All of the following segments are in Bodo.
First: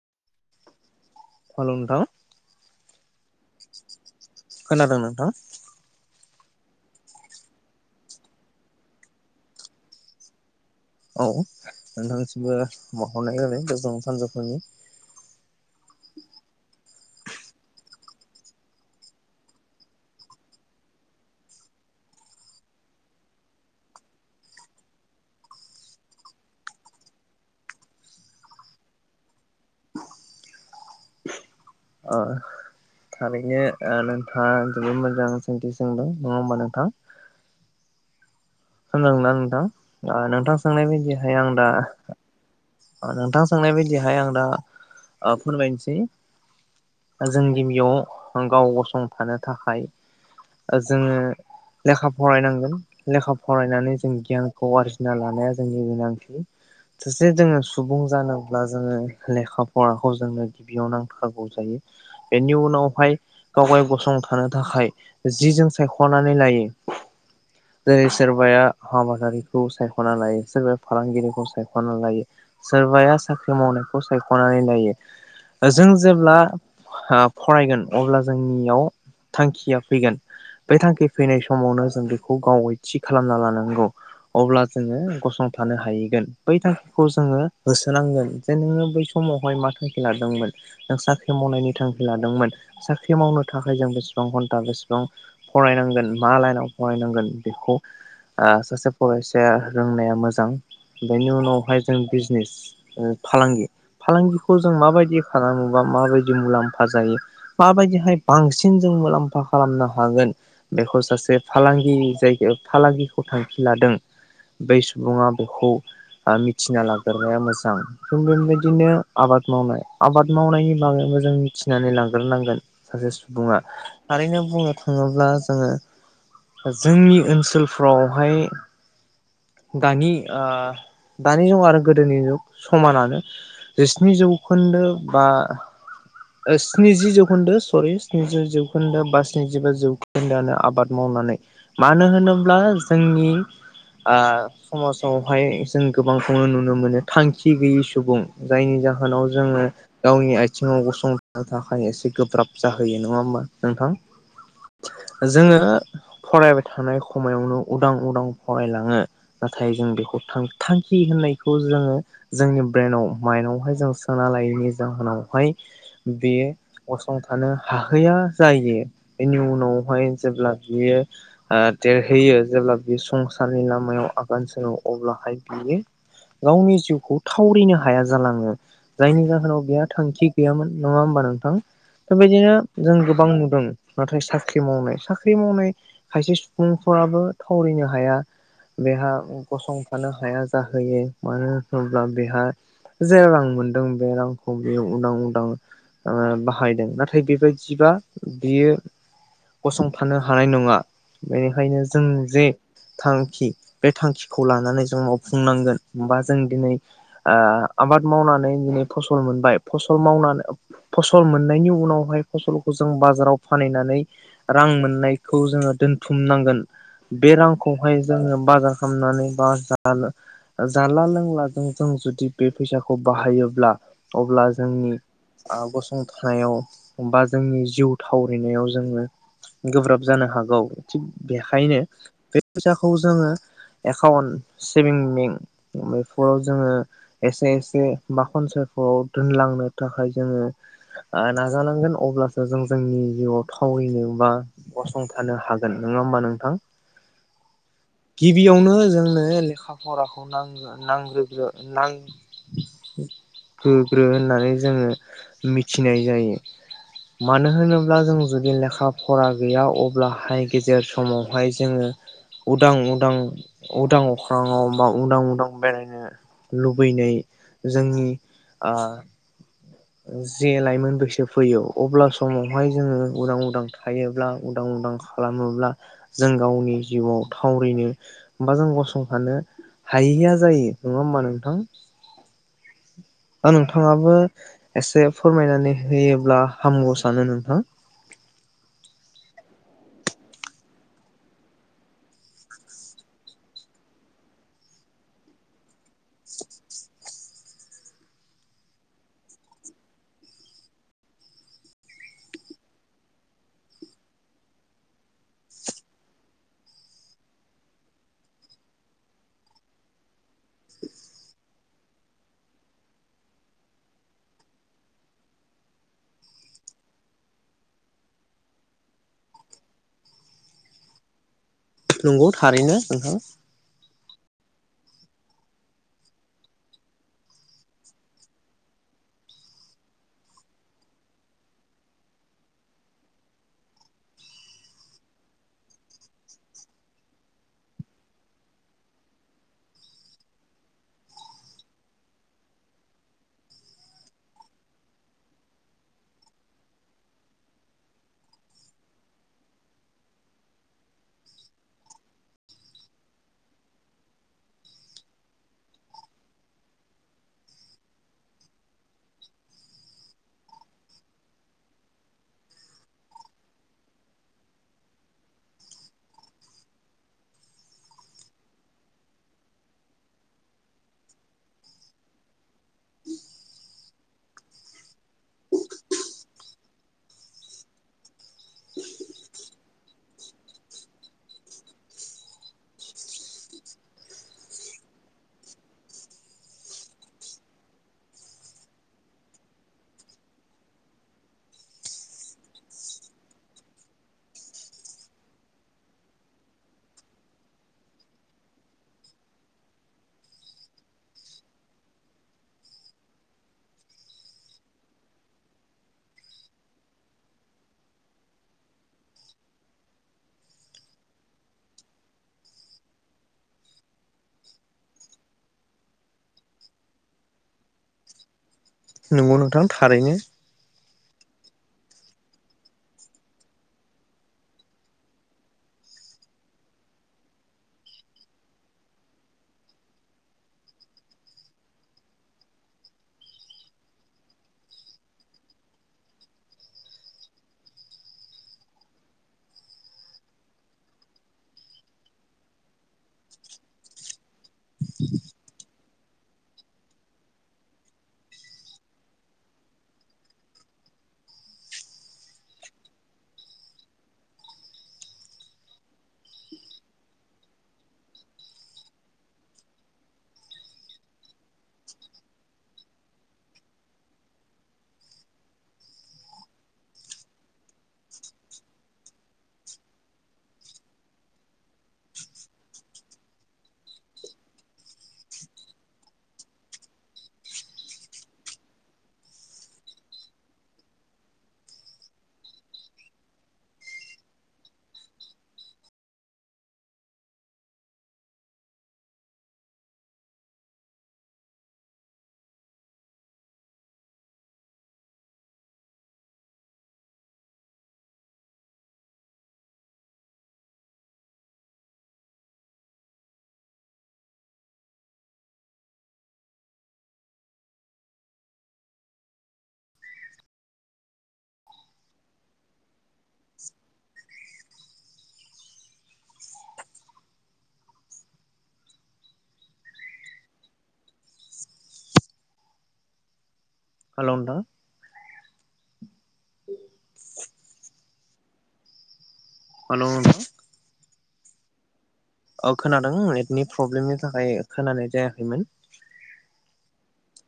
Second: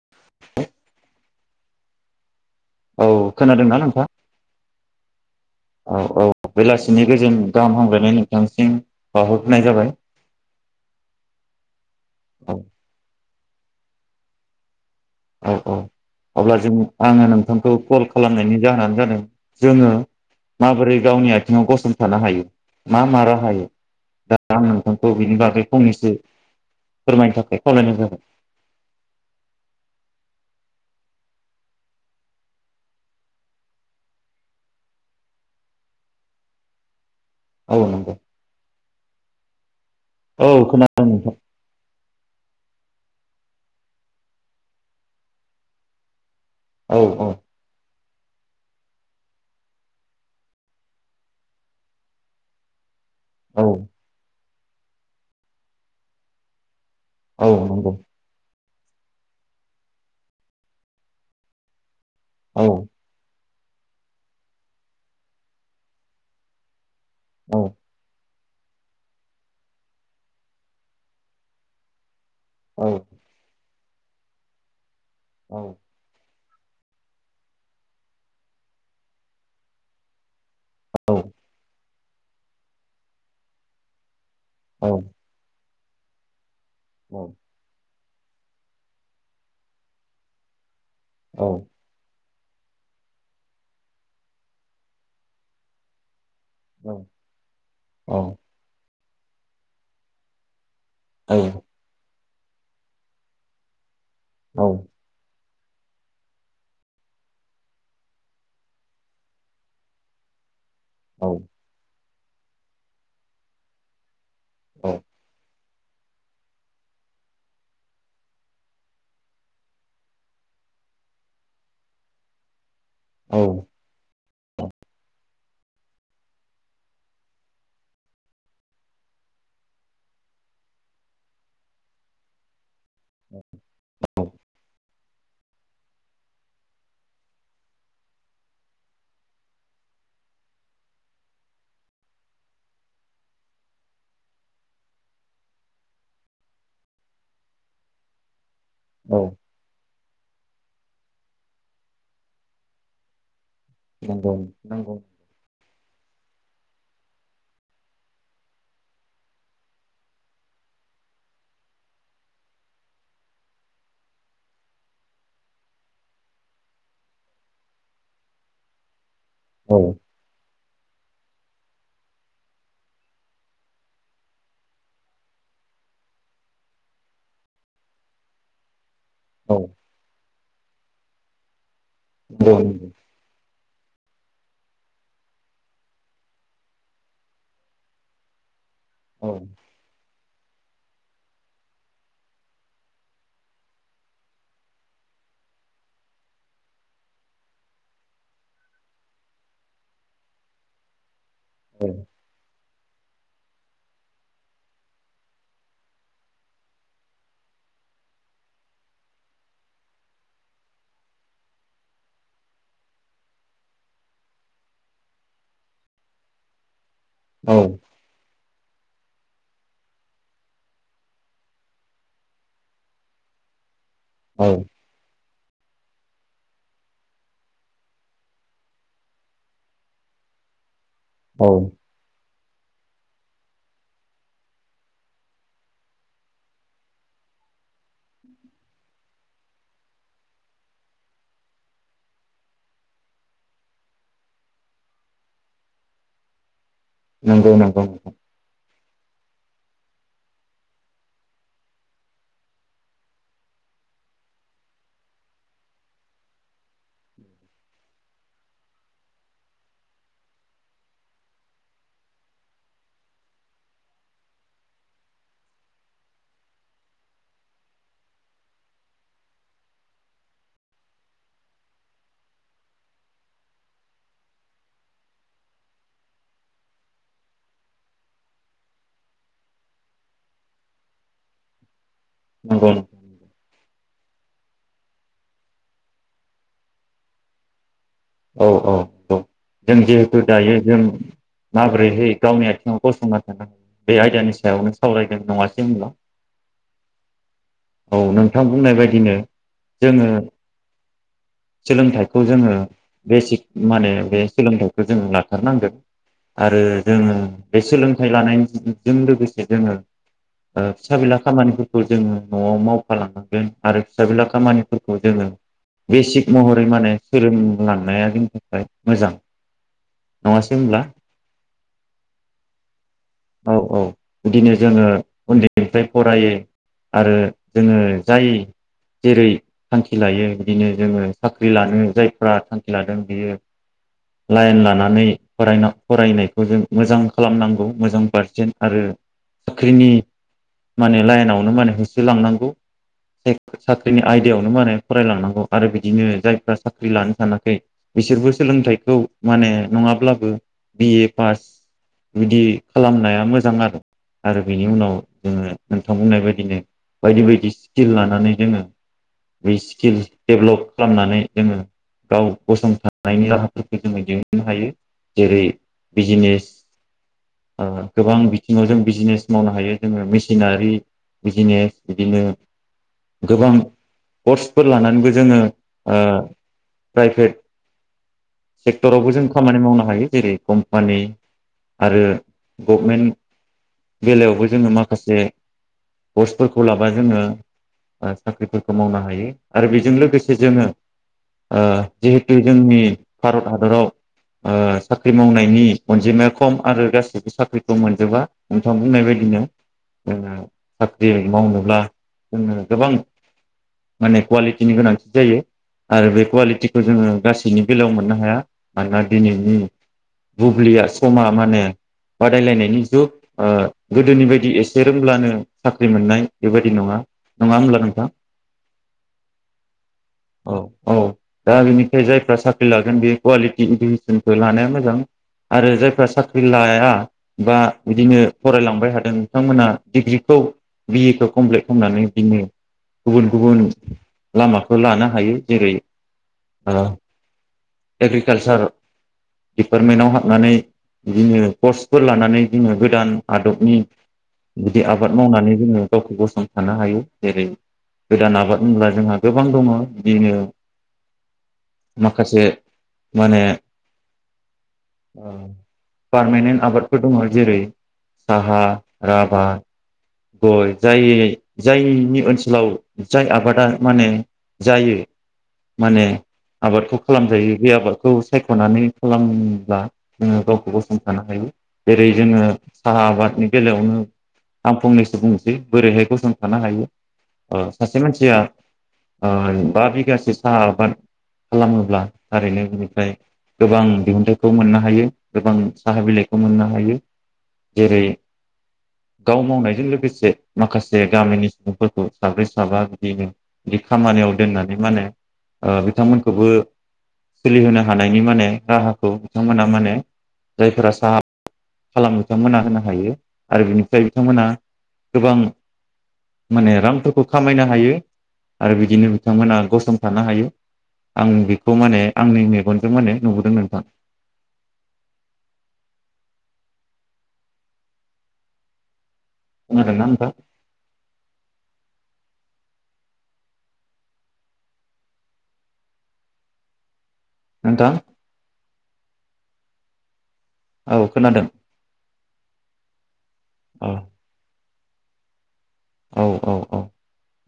[unintelligible] हेल' नोंथां औ खोनादोंना नोंथां खोनादों नोंथां औ औ बेलासिनि गोजोन गाहाम हामब्लायनाय नोंथांसिम बाहरफिनाय जाबाय औ औ नोंथांनिसिमबो म हरनाय जाबाय गोजोन सानजौफुनि औ औ अब्ला जों आङो नोंथांखौ कल खालामनायनि जाहोनानो जादों जोङो आंओ नोंथांखौ कल खालामनायनि जाहोनानो जादों जोंओ माबोरै गावनि आथिङाव गसंथानो हायो मा मा राहायै दा आं नोंथांखौ बिनि बागै फंनैसो फोरमायनो थाखाय खावलायनाय जाबाय ओ थारैनो ओ नोंथाङा जोबोद मोजां सोंथि सोंदोंं नङा होमबा नोंथां औ नंगौ खोनादों ना नोंथां औ नोंथां सोंनाय खोनादों नोंथां बायदिहाय आं दा ओ नोंथां सोंनाय बायदिहाय आं दा ओ फोरमायनोसै औ औ जों गिबियाव गाव गसंथानो थाखाय जोङो लेखा फरायनांगोन लेखा औ फरायनानै जों गियानखौ आरजिना लानाया जोंनि गोनांथि सासे औ जोङो नंगौ सुबुं जानोब्ला जोङो लेखा फराखौ जोंनो गिबियाव नांथारगौ जायो बेनि औ उनावहाय गावगाय गसंथानो थाखाय जि जों सायख'नानै लायो औ जेरै सोरबाया आबादारिखौ सायख'ना लायो सोरबाया फालांगिरिखौ सायख'ना लायो औ सोरबाया साख्रि मावनायखौ सायख'नानै लायो औ जों जेब्ला फरायगोन अब्ला जोंनियाव थांखिया फैगोन बे थांखि औ फैनाय समावनो जों बेखौ गावै थि खालामना लानांगौ अब्ला औ जों गसं थानो हाहैगोन बै थांखिखौ औ जोङो होसोनांगोन जे नोङो बै समावहाय मा थांखि लादोंमोन नों साख्रि मावनायनि थांखि लादों मोन साख्रि मावनो थाखाय जों बेसेबां घन्टा बेसेबां फरायनांगोन मा लाइनाव फरायनांगोन बेखौ आ सासे फरायसायि रोंनाया मोजां बेनि औ उनावहाय जों बिजनिस फालांगि फालांगिखौ जों माबायदि खालामोबा माबायदि मुलाम्फा जायो माबायदिहाय बांसिन जों मुलाम्फा खालामनो हागोन बेखौ औ सासे फालांगि जायगायाव फालांगिखौ थांखि लादों बै सुबुङा बेखौ आ मिथिना लागोन मोजां जों बेबायदिनो आबाद मावनाय आबाद मावनायनि बागैबो जों मिथिनानै लांग्रोनांगोन सासे औ सुबुङा थारैनो बुंनो थाङोब्ला जोङो जोंनि ओनसोलफ्रावहाय दानि ओ दानि जुग आरो गोदोनि जुग समानानो जिस्नि जौखोन्दो बा स्निजि जौखोन्दो सरि स्निजि जौखोन्दो बा स्निजिबा जौखोन्दोआनो आबाद मावनानै मानो होनोब्ला जोंनि ओ समाजावहाय जों गोबांखौनो नुनो नुनो मोनो थांखि गैयि सुबुं जायनि औ जाहोनाव जोङो गावनि आथिङाव गसंथानो थाखाय एसे गोब्राब जाहोयो नङा होमबा नोंथां नंगौ नंगौ जोङो फरायबाय थानाय समायावनो उदां उदां फरायलाङो नाथाय जों बेखौ थांखि होननाय खौ जोङो जोंनि ब्रेनाव माइन्दआवहाय जों सोना लायैनि जाहोनावहाय बेयो गसंथानो हाहैया जायो बेनि औ उनावहाय जेब्ला बियो ओ देरहोयो जेब्ला बियो संसारनि लामायाव आगान सोङो अब्लाहाय बियो गावनि जिउखौ थावरिनो हाया जालाङो जायनि औ जाहोनाव बेयो थांखि गैयामोन नङा होमबा नोंथां नंगौ बेबायदिनो नंगौ जों गोबां नुदों नाथाय साख्रि मावनाय साख्रि मावनाय खायसे सुबुंफोराबो थावरिनो हाया बेहा औ गसंफानो हाया जा हैयो मानो होनोब्ला बेहा जे रां मोनदों बे रांखौ बियो उदां उदां ओ बाहायदों नाथाय बेबायदिबा बियो गसंथानो हानाय नङा बेनिखायनो जों जे थांखि बे थांखिखौ लानानै जों मावफुं खुंनांगोन हबा जों दिनै ओ आबाद मावनानै दिनै फसल मोनबाय फसल मावनानै फसल मोननायनि उनावहाय फसलखौ जों बाजाराव फानहनानै रां मोननायखौ जोङो दोनथुमनांगोन बे औ रांखौहाय जोङो बाजार थामनानै बा जालो जानला लोंलाजों जों जुदि बे फैसाखौ बाहायोब्ला अब्ला औ जोंनि ओ गसंथानायाव बा जोंनि जिउ थावरिनायाव जोङो गोब्राब जानो हागौ थिग औ बेखायनो फैसाखौ जोङो एकाउन्ट सेभिं बेंक बेफोराव जोङो एसे एसे बा खनसायफोराव दोनलांनो थाखाय जोङो ओ नाजानांगोन अब्लासो जों जोंनि जिउआव थावैनो बा गसंथानो हागोन नङा होमबा नोंथां नंगौ नंगौ गिबियावनो जोंनोे लेखा लेखा फराखौ नांगोगोग्रो होननानै जोङो मिथिनाय जायो मानो होनोब्ला जों जुदि लेखा फरा गैया अब्लाहाय गेजेर समावहाय जोङो उदां उदां उदां अखा फ्राङाव बा उदां उदां बेरायनो लुबैनाय जोंनि जे लाइमोन बैसो फैयो अब्ला समावहाय जोङो उदां उदां थायोब्ला उदां उदां खालामोब्ला जों गावनि जिउआव थावरिनो बा जों गसंथानो हायिया जायो नङा होमबा नोंथां नंगौ दा नोंथाङाबो एसे फोरमायनानै होयोब्ला हामगौ सानो नोंथां औ औ औ जों जिहेथु दायो जों माबोरैहै गावनि आथिङाव गसंना थानो हागोन बे आयदानि सायावनो सावरायदों नङासै होनब्ला औ नोंथां बुंनाय बायदिनो जोङो सोलोंथाइखौ जोङो बेसिक माने बे सोलोंथाइखौ जोंङो लाथारनांगोन आरो जोङो बे सोलोंथाइ लानायजों लोगोसे जोङो फिसा बिला खामानिफोरखौ जोङो न'आव मावफालांनांगोन आरो फिसा बिला खामानिफोरखौ जोङो बेसिक महरै माने सोलों लांनाया जोंनि थाखाय मोजां नङासै होनब्ला नंगौ थारैनो नोंथां औ बिदिनो जोङो उन्दैनिफ्राय फरायो आरो जोङो जाय जेरै थांखि लायो बिदिनो जोङो साख्रि लानो जाय फ्रा थांखि लादों बियो लाइन लानानै फरायना फरायनायखौ जों मोजां खालामनांगौ मोजां पारसेन आरो साख्रिनि माने लाइनावनो माने होसोलांनांगौ साख्रिनि आयदायावनो माने फरायलांनांगौ आरो बिदिनो जायफ्रा साख्रि साख्रि लानो सानाखै बिसोरबो सोलोंथाइखौ माने नङाब्लाबो बिए पास बिदि खालामनाया मोजां आरो आरो बिनि उनाव जोङो नोंथां बुंनाय बायदिनो बायदि बायदि स्किल लानानै जोङो बे स्किलस डेभ्लप खालामनानै जोङो गाव गसंथानायनि राहाफोरखौ जोङो दिहुननो हायो जेरै बिजनेस ओ गोबां बिथिङाव जों बिजनेस मावनो हायो जोङो मेसिनारि बिजनेस बिदिनो गोबां कर्सफोर लानानैबो जोङो ओ प्राइभेट सेक्टरावबो जों खामानि मावनो हायो जेरै कम्पानि आरो गभमेन्ट बेलायावबो जोङो माखासे पस्टफोरखौ लाबा जोङो साख्रिफोरखौ मावनो हायो आरो बेजों लोगोसे जोङो ओ जिहेथु जोंनि भारत हादराव ओ साख्रि मावनायनि अनजिमाया खम आरो गासिबो साख्रिखौ मोनजोबा नोंथां बुंनाय बायदिनो साख्रि मावनोब्ला जोनो गोबां माने कुवालिटिनि गोनांथि जायो आरो बे कुवालिटिखौ जोङो गासैनि बेलायाव मोननो हाया मानोना दिनैनि बुब्लिया समा माने बादायलायनायनि जुग ओ गोदोनि बायदि एसे रोंब्लानो साख्रि मोननाय बेबायदि नङा नङा होमब्ला नोंथां नोंगौ नोंथां थारैनो औ दा बिनिफ्राय जायफ्रा साख्रि लागोन बे कुवालिटि इडुकेसनखौ लानाया मोजां आरो जायफ्रा साख्रि लाया बा बिदिनो फरायलांबाय हादों नोंथांमोना डिग्रिखौ बिए खौ कमप्लिट खालामनानै बिदिनो गुबुन गुबुन लामाखौ लानो हायो जेरै ओ एग्रिकालसार डिपार्टमेन्टआव हाबनानै बिदिनो पसफोर लानानै बिदिनो गोदान आदबनि गुदि आबाद मावनानै जोङो गावखौ गसंथानो हायो जेरै गोदान आबाद होनब्ला जोंहा गोबां दङ बिदिनो माखासे माने पारमानेन्ट आबादफोर दङ जेरै साहा राभा गय जाय जायनि ओनसोलाव जाय आबादा माने जायो माने आबादखौ खालामजायो बे आबादखौ सायख'नानै खालामब्ला जोङो गावखौ गसंथानो हायो जेरै जोङो साहा आबादनि बेलायावनो आं फंनैसो बुंनोसै बोरैहाय गसंथानो हायो ओ सासे मानसिया ओ बा बिगासे साहा आबाद खालामोब्ला थारैनो बिनिफ्राय गोबां दिहुनथाइखौ मोननो हायो गोबां साहा बिलाइखौ मोननो हायो जेरै गाव मावनायजों लोगोसे माखासे गामिनि सुबुंफोरखौ साब्रै साबा बिदिनो बिदि खामानियाव दोननानै माने ओ बिथांमोनखौबो सोलिहोनो हानायनि माने राहाखौ बिथांमोना माने जायफोरा साहा खालामो बिथांमोना होनो हायो आरो बिनिफ्राय बिथांमोना गोबां माने रांफोरखौ खामायनो हायो आरो बिदिनो बिथांमोना गसं थानो हायो आं बेखौ माने आंनि मेगनजों माने नुबोदों नोंथां खोनादों ना नोंथां हागौ नोंथां नोंथां हाल' औ खोनादों औ खोनादों आय नि औ प्रब्लेमनि थाखाय खोनानाय जायाखैमोन औ औ औ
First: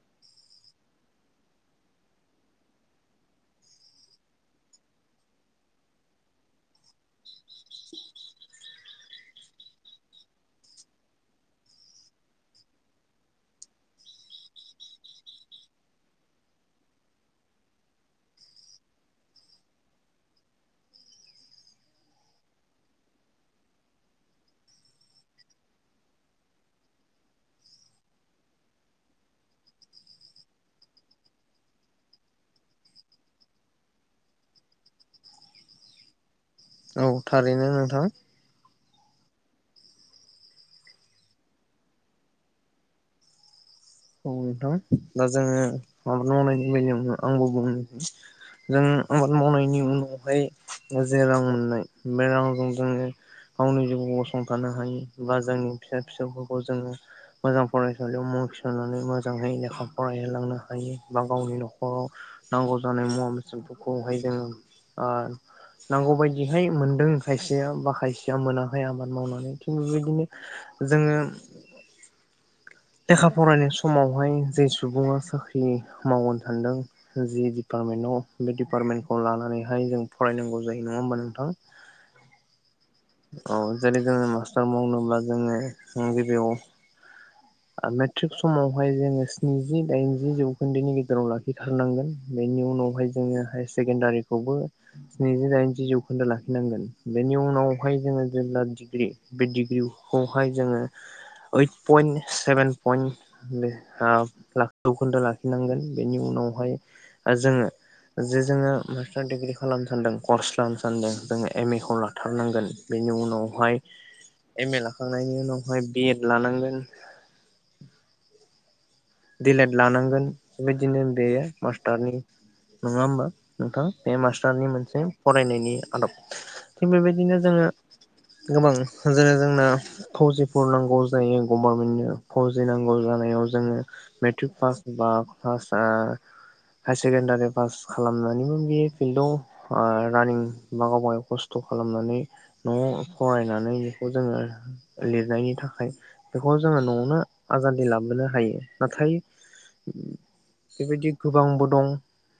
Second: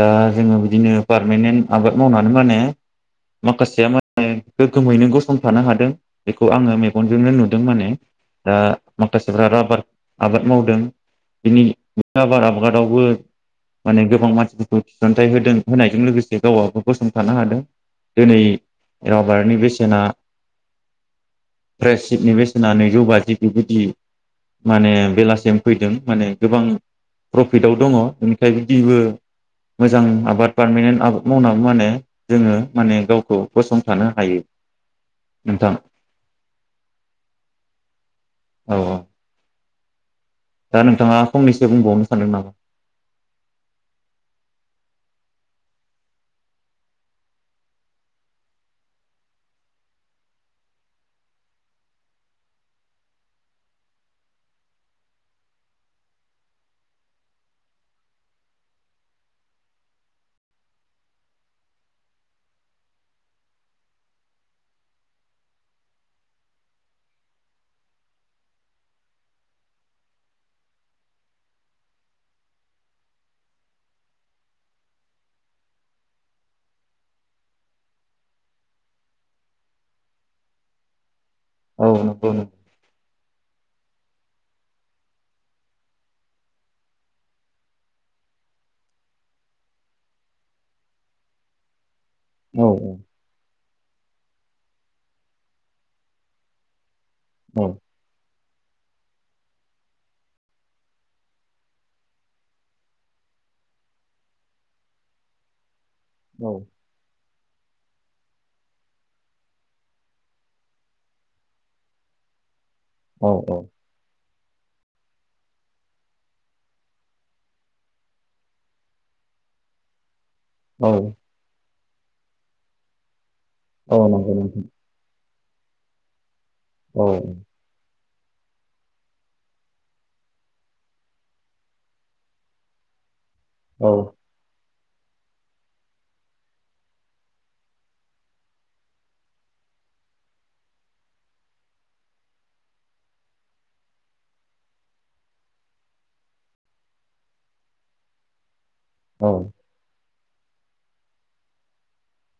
दा जोङो बिदिनो पारमानेन्ट आबाद मावनानै माने माखासेया माने गोगोमैनो गसंथानो हादों बेखौ आङो मेगनजोंनो नुदों माने दा माखासेफ्रा राबार आबाद मावदों बिनि राबार आबादावबो माने गोबां मानसिफोरखौ थिसनथाइ होदों होनायजों लोगोसे गावआबो गसंथानो हादों दिनै राबारनि बेसेना फ्रेसिटनि बेसेना नैजौ बाजि बेबायदि माने बेलासिम फैदों माने गोबां प्रफिटआव दङ बेनिखाय बिदिबो मोजां आबाद पारमानेन्ट आबाद मावनाबो माने जोङो माने गावखौ गसंथानो हायो नोंथां औ थारैनो नोंथां औ औ दा नोंथाङा फंनैसो बुंबावनो सानदों नामा? औ नोंथां दा जोङो आबाद मावनायनि बेलायावनो आंबो बुंनोसै जों आबाद मावनायनि उनावहाय जे रां मोननाय बे रांजों जोङो गावनि जिउखौ गसंथानो हायो बा जोंनि फिसा फिसौफोरखौ जोङो मोजां फरायसालियाव मुंथि सननानै मोजाङै लेखा फरायहोलांनो हायो बा गावनि न'खराव नांगौ जानाय मुवा बेसादफोरखौहाय जोङो ओ नांगौबायदिहाय मोनदों खायसेया बा खायसेया मोनाखै आबाद मावनानै थिग बेबायदिनो जोङो लेखा फरायनाय समावहाय जे सुबुङा साख्रि मावनो सानदों जि डिपार्टमेन्टाव बे डिपार्टमेन्टखौ लानानैहाय जों फरायनांगौ जायो नङा होमबा नों औ नंगौ नों औ जेरै जोङो मास्टार मावनोब्ला जोङो गिबियाव मेट्रिक समावहाय जोङो स्निजि दाइनजि जौखोन्दोनि गेजेराव लाखिथारनांगोन बेनि औ उनावहाय जोङो हाइस सेकेण्डारिखौबो स्निजि दाइनजि जौखोन्दो लाखिनांगोन बेनि औ उनावहाय जोङो जेनबा डिग्रि बे डिग्रिखौहाय जोङो ओइट पइन्ट सेभेन पइन्ट ओ जौखोन्दो लाखिनांगोन बेनि औ उनावहाय जोङो जे जोङो मास्टार डिग्रि खालामनो सान्दों कर्स लानो सान्दों जोङो एम ए खौ लाथारनांगोन बेनि औ उनावहाय एम ए लाखांनायनि उनावहाय बिएड लानांगोन दिलेट लानांगोन औ बेबायदिनो बेयो मास्टारनि नङा होमबा नोंथां औ बे नंगौ नोंथां मास्टारनि मोनसे फरायनायनि आदब थिग औ बेबायदिनो जोङो गोबां जेरै जोंना फौजिफोर नांगौ जायो गभर्नमेन्टनो फौजि नांगौ जानायाव जों औ मेट्रिक पास बा [unintelligible] हायार सेकेडारि पास खालामनानैबो बे फिल्डाव ओ रानिं बा गावबागाव खस्थ' खालामनानै न'आव फरायनानै बेखौ जोङो लिरनायनि थाखाय बेखौ जोङो न'आवनो आजादि लाबोनो हायो नाथाय औ बेबायदि गोबांबो दं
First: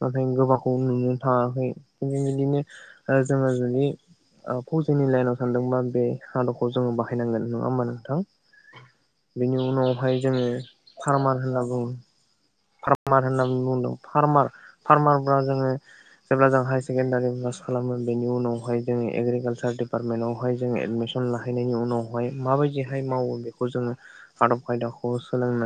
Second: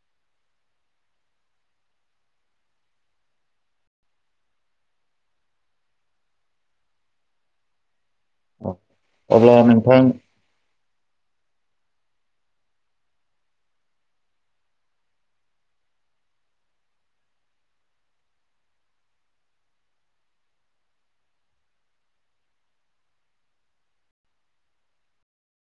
[unintelligible] गोबांखौ नुनो थाङाखै बेबायदिनो जोङो जुदि ओ फौजिनि लाइनाव सानदोंबा बे आदबखौ जोङो बाहायनांगोन नङा होमबा नोंथां औ अब्ला बेनि नोंथां उनावहाय जोङो फार्मान होनना बुङो फार्मार होननानै बुंदों फार्मार फार्मारफ्रा जोङो जेब्ला जों हायार सेकेण्डारि पास खालामो बेनि उनावहाय जोङो एग्रिकालसार दिपार्टमेन्टावहाय जोङो एडमिसन लाहैनायनि उनावहाय माबायदिहाय मावो बेखौ जोङो आदब खायदाखौ सोलोंनानै